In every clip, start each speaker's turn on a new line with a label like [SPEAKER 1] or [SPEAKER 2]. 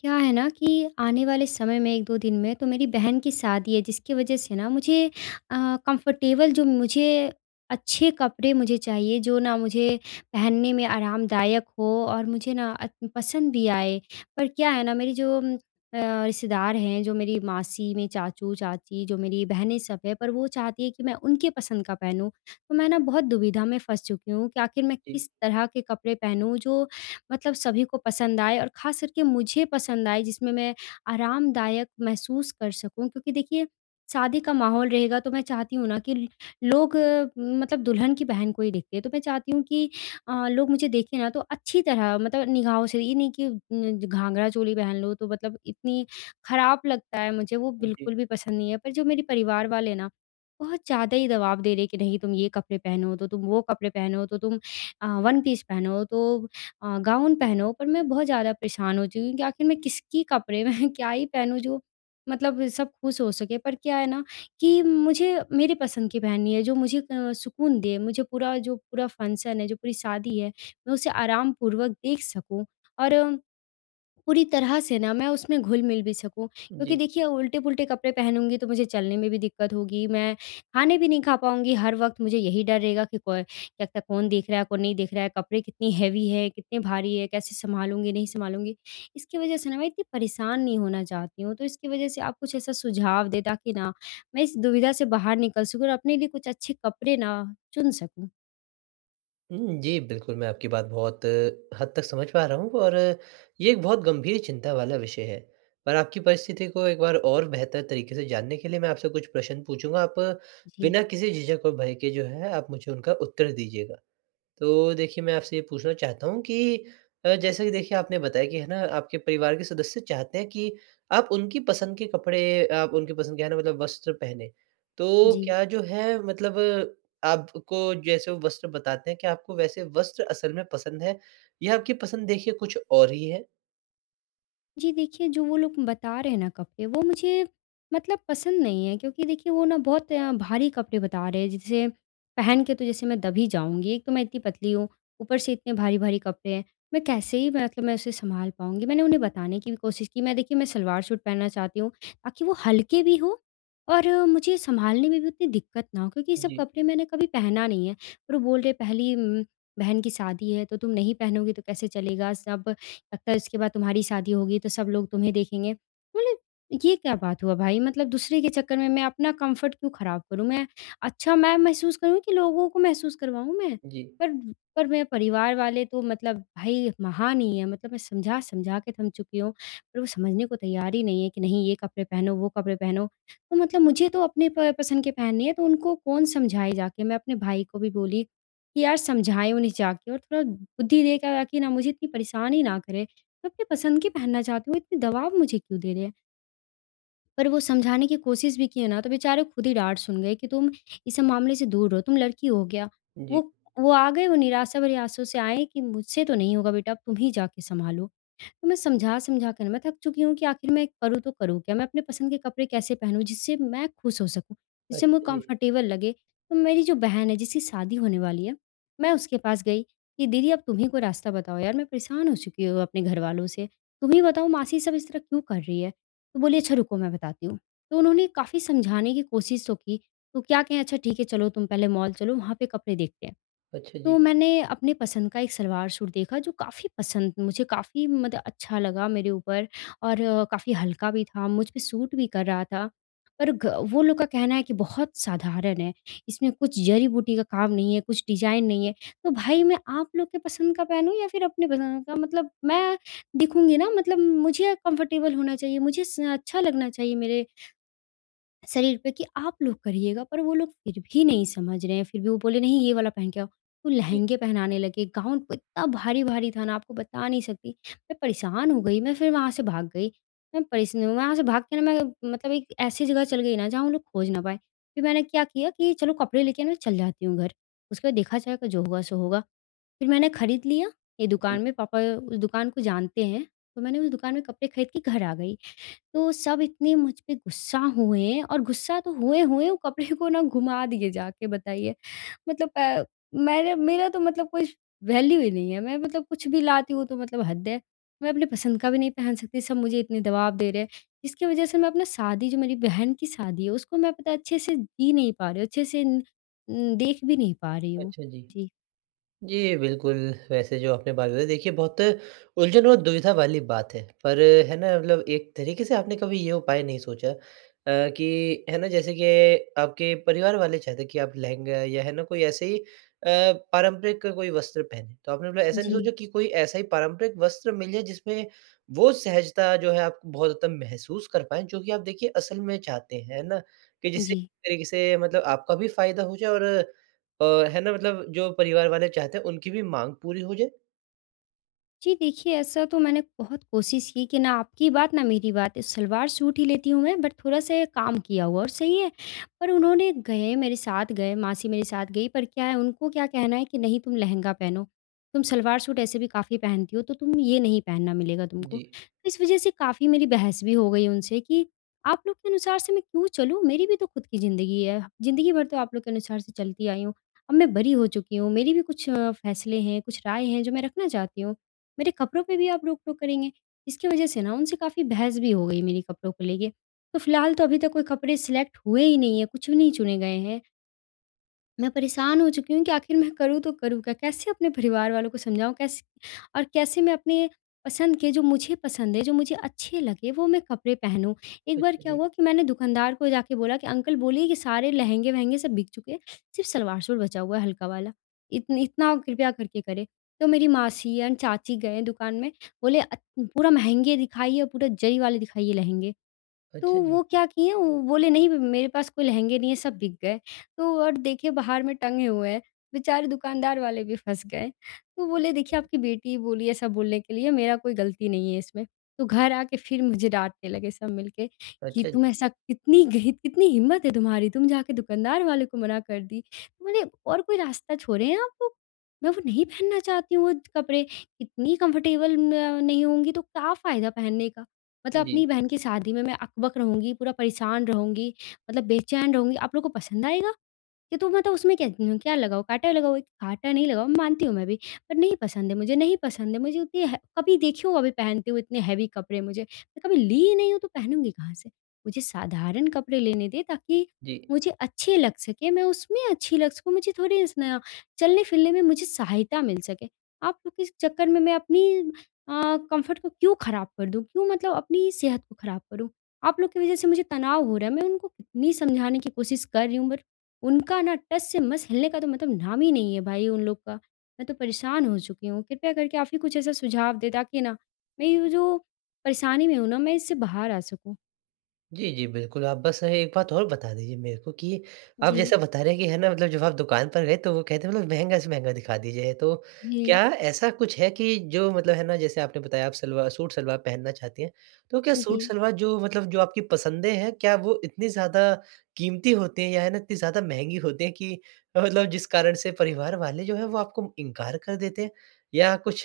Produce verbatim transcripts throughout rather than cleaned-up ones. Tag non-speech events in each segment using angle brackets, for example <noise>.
[SPEAKER 1] क्या है ना कि आने वाले समय में एक दो दिन में तो मेरी बहन की शादी है, जिसकी वजह से ना मुझे अ, कंफर्टेबल जो मुझे अच्छे कपड़े मुझे चाहिए जो ना मुझे पहनने में आरामदायक हो और मुझे ना अ, पसंद भी आए। पर क्या है ना, मेरी जो उम, अ, रिश्तेदार हैं, जो मेरी मासी, मेरे चाचू, चाची, जो मेरी बहनें सब हैं, पर वो चाहती है कि मैं उनके पसंद का पहनूँ। तो मैं ना बहुत दुविधा में फँस चुकी हूँ कि आखिर मैं
[SPEAKER 2] जी,
[SPEAKER 1] किस तरह के कपड़े पहनूँ जो मतलब सभी को पसंद आए और ख़ास करके मुझे पसंद आए, जिसमें मैं आरामदायक महसूस कर सकूँ। क्योंकि देखिए, शादी का माहौल रहेगा तो मैं चाहती हूँ ना कि ल लोग अ, मतलब दुल्हन की बहन को ही देखते हैं। तो मैं चाहती हूँ कि अ, लोग मुझे देखें ना तो अच्छी तरह, मतलब निगाहों से, ये नहीं कि न घाघरा-चोली पहन लो तो मतलब इतनी ख़राब लगता है मुझे, वो बिल्कुल
[SPEAKER 2] जी,
[SPEAKER 1] भी पसंद नहीं है। पर जो मेरे परिवार वाले ना, बहुत ज़्यादा ही दबाव दे रहे हैं कि नहीं तुम ये कपड़े पहनो, तो तुम वो कपड़े पहनो, तो तुम अ, वन पीस पहनो, तो अ, गाउन पहनो। पर मैं बहुत ज़्यादा परेशान हो चुकी हूँ कि आखिर मैं किसकी कपड़े में <laughs> क्या ही पहनूँ जो मतलब सब खुश हो सके। पर क्या है ना कि मुझे मेरे पसंद की पहननी है, जो मुझे अ, सुकून दे, मुझे पूरा जो पूरा फंक्शन है, जो पूरी शादी है, मैं उसे आराम पूर्वक देख सकूँ और पूरी तरह से ना मैं उसमें घुल-मिल भी सकूँ। क्योंकि
[SPEAKER 2] जी।
[SPEAKER 1] देखिए, उल्टे-पुल्टे कपड़े पहनूँगी तो मुझे चलने में भी दिक्कत होगी, मैं खाने भी नहीं खा पाऊँगी, हर वक़्त मुझे यही डर रहेगा कि कोई क्या पता कौन देख रहा है, कौन नहीं देख रहा है, कपड़े कितनी हेवी है, कितने भारी है, कैसे सँभालूँगी, नहीं सँभालूँगी। इसकी वजह से ना मैं इतनी परेशान नहीं होना चाहती हूँ, तो इसकी वजह से आप कुछ ऐसा सुझाव दें ताकि ना मैं इस दुविधा से बाहर निकल सकूँ और अपने लिए कुछ अच्छे कपड़े ना चुन सकूँ।
[SPEAKER 2] हुँ, जी, बिल्कुल, मैं आपकी बात बहुत अ, हद तक समझ पा रहा हूँ और अ, ये एक बहुत गंभीर चिंता वाला विषय है। पर आपकी परिस्थिति को एक बार और बेहतर तरीके से जानने के लिए मैं आपसे कुछ प्रश्न पूछूँगा, आप अ,
[SPEAKER 1] जी।
[SPEAKER 2] बिना किसी झिझक और भय के जो है, आप मुझे उनका उत्तर दीजिएगा। तो देखिए, मैं आपसे ये पूछना चाहता हूँ कि अ, जैसा कि देखिए आपने बताया कि है ना, आपके परिवार के सदस्य चाहते हैं कि आप उनकी पसंद के कपड़े, आप उनकी पसंद के है ना मतलब वस्त्र पहने। तो
[SPEAKER 1] जी।
[SPEAKER 2] क्या जो है मतलब आपको जैसे वो वस्त्र बताते हैं, क्या आपको वैसे वस्त्र असल में पसंद है या आपकी पसंद देखिए कुछ और ही है?
[SPEAKER 1] जी, देखिए, जो वो लोग बता रहे हैं ना कपड़े, वो मुझे मतलब पसंद नहीं है, क्योंकि देखिए वो ना बहुत अ, भारी कपड़े बता रहे हैं जिसे पहन के तो जैसे मैं दब ही जाऊँगी। एक तो मैं इतनी पतली हूँ, ऊपर से इतने भारी-भारी कपड़े हैं। मैं कैसे ही, मतलब मैं उसे सँभाल पाऊँगी? मैंने उन्हें बताने की भी कोशिश की। मैं देखिए, मैं सलवार सूट पहनना चाहती हूँ ताकि वो हल्के भी हों और अ, मुझे सँभालने में भी उतनी दिक्कत ना हो, क्योंकि ये सब
[SPEAKER 2] जी,
[SPEAKER 1] कपड़े मैंने कभी पहना नहीं है। पर वो बोल रहे, पहली उम, बहन की शादी है तो तुम नहीं पहनोगी तो कैसे चलेगा? सब लगता है इसके बाद तुम्हारी शादी होगी तो सब लोग तुम्हें देखेंगे। बोले, ये क्या बात हुआ भाई, मतलब दूसरे के चक्कर में मैं अपना कम्फ़र्ट क्यों ख़राब करूँ? मैं अच्छा मैं महसूस करूँ कि लोगों को महसूस करवाऊँ मैं?
[SPEAKER 2] जी,
[SPEAKER 1] पर पर मेरे परिवार वाले तो मतलब भाई महान ही है, मतलब मैं समझा-समझा के थम चुकी हूँ, पर वो समझने को तैयार ही नहीं है कि नहीं ये कपड़े पहनो, वो कपड़े पहनो। तो मतलब मुझे तो अपने प पसंद के पहनने हैं, तो उनको कौन समझाए जाके? मैं अपने भाई को भी बोली कि यार, समझाएँ उन्हें जाके और थोड़ा बुद्धि दे के ताकि ना मुझे इतनी परेशान ही ना करें। मैं अपनी पसंद की पहनना चाहती हूँ, इतने दबाव मुझे क्यों दे रहे हैं? पर वो समझाने की कोशिश भी किए ना तो बेचारे खुद ही डाँट सुन गए कि तुम इस मामले से दूर रहो, तुम लड़की हो क्या?
[SPEAKER 2] जी।
[SPEAKER 1] वो वो आ गए, वो निराशा भरी आँसू से आए कि मुझसे तो नहीं होगा बेटा, अब तुम ही जाके सँभालो। तो मैं समझा-समझा कर मैं थक चुकी हूँ कि आखिर मैं करूँ तो करूँ क्या? मैं अपने पसंद के कपड़े कैसे पहनूँ जिससे मैं खुश हो सकूँ, जिससे मुझे
[SPEAKER 2] अच्छा जी।
[SPEAKER 1] कंफर्टेबल लगे? तो मेरी जो बहन है, जिसकी शादी होने वाली है, मैं उसके पास गई कि दीदी, अब तुम ही कोई रास्ता बताओ यार, मैं परेशान हो चुकी हूँ अपने घरवालों से। तुम ही बताओ मासी, सब इस तरह क्यों कर रही है? तो बोली, अच्छा रुको मैं बताती हूँ। तो उन्होंने काफ़ी समझाने की कोशिश तो की, तो क्या कहें, अच्छा ठीक है चलो तुम पहले मॉल चलो, वहाँ पे कपड़े देखते हैं।
[SPEAKER 2] अच्छा जी।
[SPEAKER 1] तो मैंने अपने पसंद का एक सलवार सूट देखा जो काफ़ी पसंद, मुझे काफ़ी मतलब अच्छा लगा मेरे ऊपर और काफ़ी हल्का भी था, मुझ पे सूट भी कर रहा था। पर घ वो लोग का कहना है कि बहुत साधारण है, इसमें कुछ जड़ी-बूटी का काम नहीं है, कुछ डिज़ाइन नहीं है। तो भाई, मैं आप लोग के पसंद का पहनूँ या फिर अपने पसंद का? मतलब मैं दिखूँगी ना, मतलब मुझे कंफर्टेबल होना चाहिए, मुझे स अच्छा लगना चाहिए मेरे शरीर पे, कि आप लोग करिएगा, पर वो लोग फिर भी नहीं समझ रहे हैं, फिर भी वो बोले नहीं ये वाला पहन के आओ। तो
[SPEAKER 2] जी,
[SPEAKER 1] लहंगे पहनाने लगे, गाउन इतना भारी-भारी था ना आपको बता नहीं सकती। मैं परेशान हो गई, मैं फिर वहाँ से भाग गई। मैं परेश वहाँ से भाग के ना मैं मतलब एक ऐसी जगह चल गई ना जहाँ वो लोग खोज ना पाएँ। फिर मैंने क्या किया कि चलो कपड़े लेके मैं चल जाती हूँ घर। उसके बाद देखा जाएगा, जो होगा सो होगा। फिर मैंने खरीद लिया, ये
[SPEAKER 2] जी।
[SPEAKER 1] दुकान में पापा उस दुकान को जानते हैं, तो मैंने उस दुकान में कपड़े खरीद के घर आ गई। तो सब इतने मुझ पे गुस्सा हुए, और गुस्सा तो हुए हुए वो कपड़े को ना घुमा दिए जाके बताइए। मतलब अ, मैंने मेरा तो मतलब कोई वैल्यू ही नहीं है। मैं मतलब कुछ भी लाती हूँ तो मतलब हद है। मैं अपनी पसंद का भी नहीं पहन सकती, सब मुझे इतने दबाव दे रहे हैं। जिसकी वज़ह से मैं अपना शादी, जो मेरी बहन की शादी है, उसको मैं पता है अच्छे से जी नहीं पा रही हूँ, अच्छे से न न देख भी नहीं पा रही हूँ।
[SPEAKER 2] अच्छा जी।
[SPEAKER 1] जी।
[SPEAKER 2] जी, बिल्कुल, वैसे जो आपने बात बताई देखिए बहुत उलझन और दुविधा वाली बात है। पर है ना मतलब एक तरीके से आपने कभी ये उपाय नहीं सोचा, अ, कि है ना जैसे कि आपके परिवार वाले चाहते कि आप लहंगा या है ना कोई ऐसे ही अ, पारंपरिक कोई वस्त्र पहने। तो आपने मतलब ऐसा नहीं
[SPEAKER 1] जी।
[SPEAKER 2] सोचा कि कोई ऐसा ही पारंपरिक वस्त्र मिल जाए जिसमें वो सहजता जो है आप बहुत ज़्यादा महसूस कर पाएँ जो कि आप देखिए असल में चाहते हैं, है ना? कि जिससे
[SPEAKER 1] जी।
[SPEAKER 2] एक तरीके से मतलब आपका भी फ़ायदा हो जाए और अ, है ना मतलब जो परिवार वाले चाहते हैं उनकी भी माँग पूरी हो जाए?
[SPEAKER 1] जी, देखिए, ऐसा तो मैंने बहुत कोशिश की कि ना आपकी बात ना मेरी बात, इस सलवार सूट ही लेती हूँ मैं, बट थोड़ा-सा काम किया हुआ और सही है। पर उन्होंने गए, मेरे साथ गए, मासी मेरे साथ गई, पर क्या है उनको, क्या कहना है कि नहीं तुम लहंगा पहनो, तुम सलवार सूट ऐसे भी काफ़ी पहनती हो तो तुम ये नहीं पहनना मिलेगा तुमको।
[SPEAKER 2] जी।
[SPEAKER 1] तो इस वज़ह से काफ़ी मेरी बहस भी हो गई उनसे कि आप लोग के अनुसार से मैं क्यों चलूँ? मेरी भी तो खुद की ज़िंदगी है, ज़िंदगी भर तो आप लोग के अनुसार से चलती आई हूँ। अब मैं बड़ी हो चुकी हूँ, मेरी भी कुछ अ, फैसले हैं, कुछ राय हैं जो मैं रखना चाहती हूँ। मेरे कपड़ों पे भी आप रोक-टोक करेंगे। इसकी वजह से ना उनसे काफ़ी बहस भी हो गई मेरी कपड़ों को लेके। तो फिलहाल तो अभी तक कोई कपड़े सिलेक्ट हुए ही नहीं है, कुछ भी नहीं चुने गए हैं। मैं परेशान हो चुकी हूँ कि आखिर मैं करूँ तो करूँ क्या? कैसे अपने परिवार वालों को समझाऊँ? कैसे, और कैसे मैं अपने पसंद के, जो मुझे पसंद है, जो मुझे अच्छे लगे, वो मैं कपड़े पहनूँ। एक बार
[SPEAKER 2] अच्छा
[SPEAKER 1] क्या
[SPEAKER 2] जी।
[SPEAKER 1] हुआ कि मैंने दुकानदार को जाके बोला कि अंकल, बोलिए कि सारे लहंगे-वहंगे सब बिक चुके हैं, सिर्फ़ सलवार-सूट बचा हुआ है हल्का वाला। इतन इतना कृपया करके करें। तो मेरी मासी एंड चाची गए दुकान में, बोले अ, पूरा महँगे दिखाइए, पूरा जरी वाले दिखाइए लहंगे। तो
[SPEAKER 2] अच्छा जी।
[SPEAKER 1] वो क्या किए, वो बोले नहीं, मेरे पास कोई लहंगे नहीं है, सब बिक गए। तो और देखे बाहर में टंगे हुए हैं, बेचारे दुकानदार वाले भी फँस गए। तो बोले, देखिए आपकी बेटी बोली ऐसा बोलने के लिए, मेरा कोई गलती नहीं है इसमें। तो घर आके फिर मुझे डाँटने लगे सब मिलके कि
[SPEAKER 2] अच्छा
[SPEAKER 1] तुम
[SPEAKER 2] जी।
[SPEAKER 1] ऐसा कितनी गही कितनी हिम्मत है तुम्हारी, तुम जाके दुकानदार वाले को मना कर दी। तो बोले और कोई रास्ता छोड़े हैं आप लोग? मैं वो नहीं पहनना चाहती हूँ वो कपड़े, इतनी कम्फर्टेबल मैं नहीं होंगी तो क्या फ़ायदा पहनने का? मतलब
[SPEAKER 2] जी,
[SPEAKER 1] अपनी बहन की शादी में मैं अकबक रहूँगी, पूरा परेशान रहूँगी, मतलब बेचैन रहूँगी। आप लोग को पसंद आएगा? कि तुम मतलब उसमें क्या क्या लगाओ, काँटा लगाओ? काँटा नहीं लगाओ, मानती हूँ मैं भी, पर नहीं पसंद है मुझे, नहीं पसंद है मुझे उतनी, है कभी देखी हो अभी पहनते हुए इतने हेवी कपड़े मुझे, मैं कभी ली ही नहीं हूँ तो पहनूँगी कहाँ से? मुझे साधारण कपड़े लेने दें ताकि
[SPEAKER 2] जी।
[SPEAKER 1] मुझे अच्छे लग सकें, मैं उसमें अच्छी लग सकूँ, मुझे थोड़ी इस ना चलने-फिरने में मुझे सहायता मिल सके। आप लोग के इस चक्कर में मैं अपनी अ, कंफर्ट को क्यों ख़राब कर दूँ? क्यों मतलब अपनी सेहत को ख़राब करूँ? आप लोग की वज़ह से मुझे तनाव हो रहा है, मैं उनको कितनी समझाने की कोशिश कर रही हूँ बट उनका ना टस से मस हिलने का तो मतलब नाम ही नहीं है भाई उन लोग का। मैं तो परेशान हो चुकी हूँ। कृपया करके आप ही कुछ ऐसा सुझाव दें ताकि ना मैं ये जो परेशानी में हूँ ना, मैं इससे बाहर आ सकूँ।
[SPEAKER 2] जी, जी, बिल्कुल, आप बस एक बात और बता दीजिए मेरे को कि आप
[SPEAKER 1] जी।
[SPEAKER 2] जैसा बता रहे हैं कि है ना मतलब जब आप दुकान पर गए तो वो कहते हैं मतलब महँगा से महँगा दिखा दीजिए। तो
[SPEAKER 1] जी।
[SPEAKER 2] क्या ऐसा कुछ है कि जो मतलब है ना जैसे आपने बताया आप सलवार सूट-सलवार पहनना चाहती हैं। तो क्या
[SPEAKER 1] जी।
[SPEAKER 2] सूट-सलवार जो मतलब जो आपकी पसंदें हैं क्या वो इतनी ज़्यादा कीमती होती हैं या है ना इतनी ज़्यादा महँगी होती हैं कि मतलब जिस कारण से परिवार वाले जो हैं वो आपको इनकार कर देते हैं? या कुछ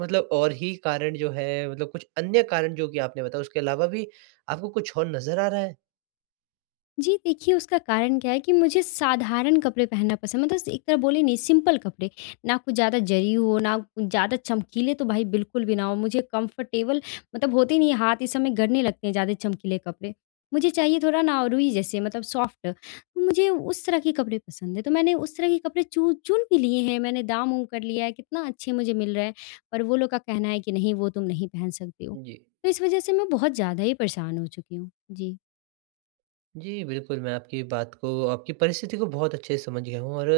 [SPEAKER 2] मतलब और ही कारण जो है मतलब कुछ अन्य कारण जो कि आपने बताया उसके अलावा भी आपको कुछ और नज़र आ रहा है?
[SPEAKER 1] जी, देखिए, उसका कारण क्या है कि मुझे साधारण कपड़े पहनना पसंद है, मतलब एक तरह बोले नहीं, सिंपल कपड़े। ना कुछ ज़्यादा जरी हो, ना कुछ ज़्यादा चमकीले तो भाई बिल्कुल भी ना हो। मुझे कंफर्टेबल मतलब होते नहीं है, हाथ इस समय गड़ने लगते हैं ज़्यादा चमकीले कपड़े। मुझे चाहिए थोड़ा ना रुई जैसे, मतलब सॉफ्ट। तो मुझे उस तरह के कपड़े पसंद है, तो मैंने उस तरह के कपड़े चू चुन भी लिए हैं। मैंने दाम-उम कर लिया है, कितना अच्छे मुझे मिल रहे हैं। पर वो लोग का कहना है कि नहीं वो तुम नहीं पहन सकती हो।
[SPEAKER 2] जी।
[SPEAKER 1] तो इस वज़ह से मैं बहुत ज़्यादा ही परेशान हो चुकी हूँ। जी,
[SPEAKER 2] जी, बिल्कुल, मैं आपकी बात को आपकी परिस्थिति को बहुत अच्छे से समझ गया हूँ और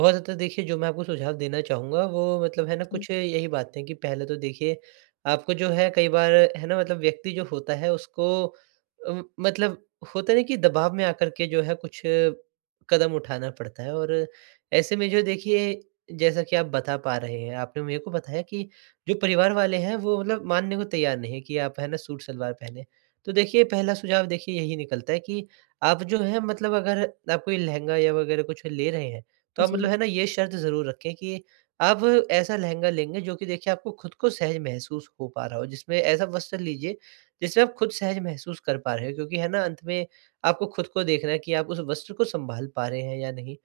[SPEAKER 2] बहुत हद तक देखिए जो मैं आपको सुझाव देना चाहूँगा वो मतलब है ना
[SPEAKER 1] जी,
[SPEAKER 2] कुछ यही बातें हैं कि पहले तो देखिए आपको जो है कई बार है ना मतलब व्यक्ति जो होता है उसको अ, मतलब होता है ना कि दबाव में आकर के जो है कुछ कदम उठाना पड़ता है, और ऐसे में जो देखिए जैसा कि आप बता पा रहे हैं, आपने मेरे को बताया कि जो परिवार वाले हैं वो मतलब मानने को तैयार नहीं है कि आप है ना सूट-सलवार पहने। तो देखिए, पहला सुझाव देखिए यही निकलता है कि आप जो है मतलब अगर आप कोई लहंगा या वगैरह कुछ ले रहे हैं, तो आप
[SPEAKER 1] जी।
[SPEAKER 2] मतलब है ना ये शर्त ज़रूर रखें कि आप ऐसा लहंगा लेंगे जो कि देखिए आपको खुद को सहज महसूस हो पा रहा हो। जिसमें ऐसा वस्त्र लीजिए जिसमें आप खुद सहज महसूस कर पा रहे हो, क्योंकि है ना अंत में आपको खुद को देखना है कि आप उस वस्त्र को सँभाल पा रहे हैं या नहीं।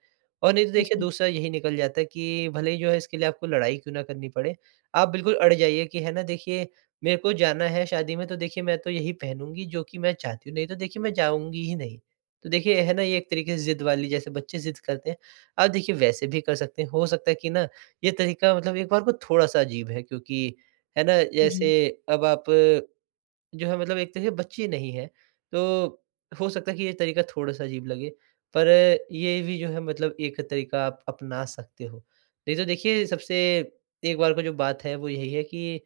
[SPEAKER 2] और नहीं तो देखिए
[SPEAKER 1] जी,
[SPEAKER 2] दूसरा यही निकल जाता है कि भले ही जो है इसके लिए आपको लड़ाई क्यों ना करनी पड़े, आप बिल्कुल अड़ जाइए कि है ना देखिए मेरे को जाना है शादी में, तो देखिए मैं तो यही पहनूँगी जो कि मैं चाहती हूँ, नहीं तो देखिए मैं जाऊँगी ही नहीं। तो देखिए, है ना, ये एक तरीके से ज़िद वाली जैसे बच्चे ज़िद करते हैं, आप देखिए वैसे भी कर सकते हैं। हो सकता है कि ना ये तरीका मतलब एक बार को थोड़ा-सा अजीब है, क्योंकि है ना,
[SPEAKER 1] जी,
[SPEAKER 2] जैसे अब आप जो है मतलब एक तरह से बच्चे नहीं हैं, तो हो सकता है कि ये तरीका थोड़ा-सा अजीब लगे, पर ये भी जो है मतलब एक तरीका आप अपना सकते हो। नहीं तो देखिए सबसे एक बार को जो बात है वो यही है कि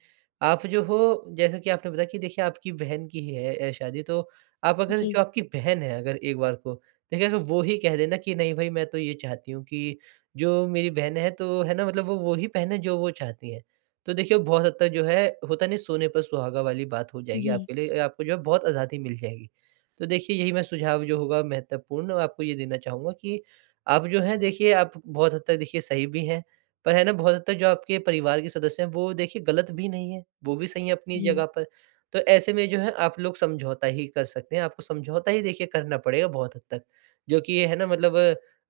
[SPEAKER 2] आप जो हो जैसा कि आपने बताया कि देखिए आपकी बहन की ही है अ, शादी, तो आप अगर
[SPEAKER 1] जी,
[SPEAKER 2] जो आपकी बहन है, अगर एक बार को देखिए अगर वो ही कह देना कि नहीं भाई मैं तो ये चाहती हूँ कि जो मेरी बहन है तो है ना मतलब वो वो ही पहने जो वो चाहती हैं। तो देखिए, वो बहुत हद तक जो है होता नहीं, सोने पर सुहागा वाली बात हो जाएगी
[SPEAKER 1] जी,
[SPEAKER 2] आपके लिए, आपको जो है बहुत आज़ादी मिल जाएगी। तो देखिए यही मैं सुझाव जो होगा महत्वपूर्ण आपको ये देना चाहूँगा कि आप जो हैं देखिए आप बहुत हद तक देखिए सही भी हैं, पर है ना बहुत हद तक जो आपके परिवार के सदस्य हैं वो देखिए गलत भी नहीं है, वो भी सही है अपनी
[SPEAKER 1] जी,
[SPEAKER 2] जगह पर। तो ऐसे में जो है आप लोग समझौता ही कर सकते हैं, आपको समझौता ही देखिए करना पड़ेगा बहुत हद तक, जो कि ये है ना मतलब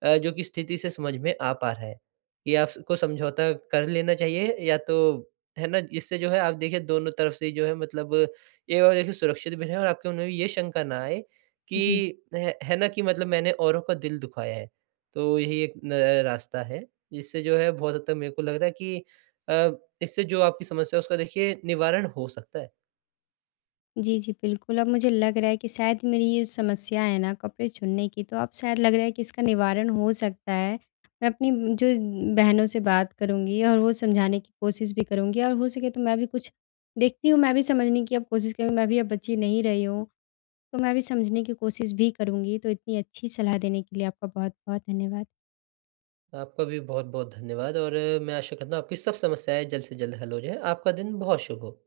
[SPEAKER 2] अ, जो कि स्थिति से समझ में आ पा रहा है। ये आपको समझौता कर लेना चाहिए या तो, है ना? इससे जो है आप देखिए दोनों तरफ से जो है मतलब ये, और देखिए सुरक्षित भी रहें और आपके मन में भी ये शंका ना आए
[SPEAKER 1] जी,
[SPEAKER 2] कि है है ना कि मतलब मैंने औरों का दिल दुखाया है। तो यही एक न रास्ता है। इससे जो है बहुत हद तक मेरे को लग रहा है कि अ, इससे जो आपकी समस्या है उसका देखिए निवारण हो सकता है।
[SPEAKER 1] जी, जी, बिल्कुल। अब मुझे लग रहा है कि शायद मेरी ये समस्या है ना कपड़े चुनने की, तो अब शायद लग रहा है कि इसका निवारण हो सकता है। मैं अपनी जो बहनों से बात करूँगी और वो समझाने की कोशिश भी करूँगी, और हो सके तो मैं भी कुछ देखती हूँ, मैं भी समझने की अब कोशिश करूँगी, मैं भी अब बच्ची नहीं रही हूँ, तो मैं भी समझने की कोशिश भी करूँगी। तो इतनी अच्छी सलाह देने के लिए आपका बहुत-बहुत धन्यवाद।
[SPEAKER 2] आपका भी बहुत-बहुत धन्यवाद और अ, मैं आशा करता हूँ आपकी सब समस्याएँ जल्द से जल्द हल हो जाएँ। आपका दिन बहुत शुभ हो।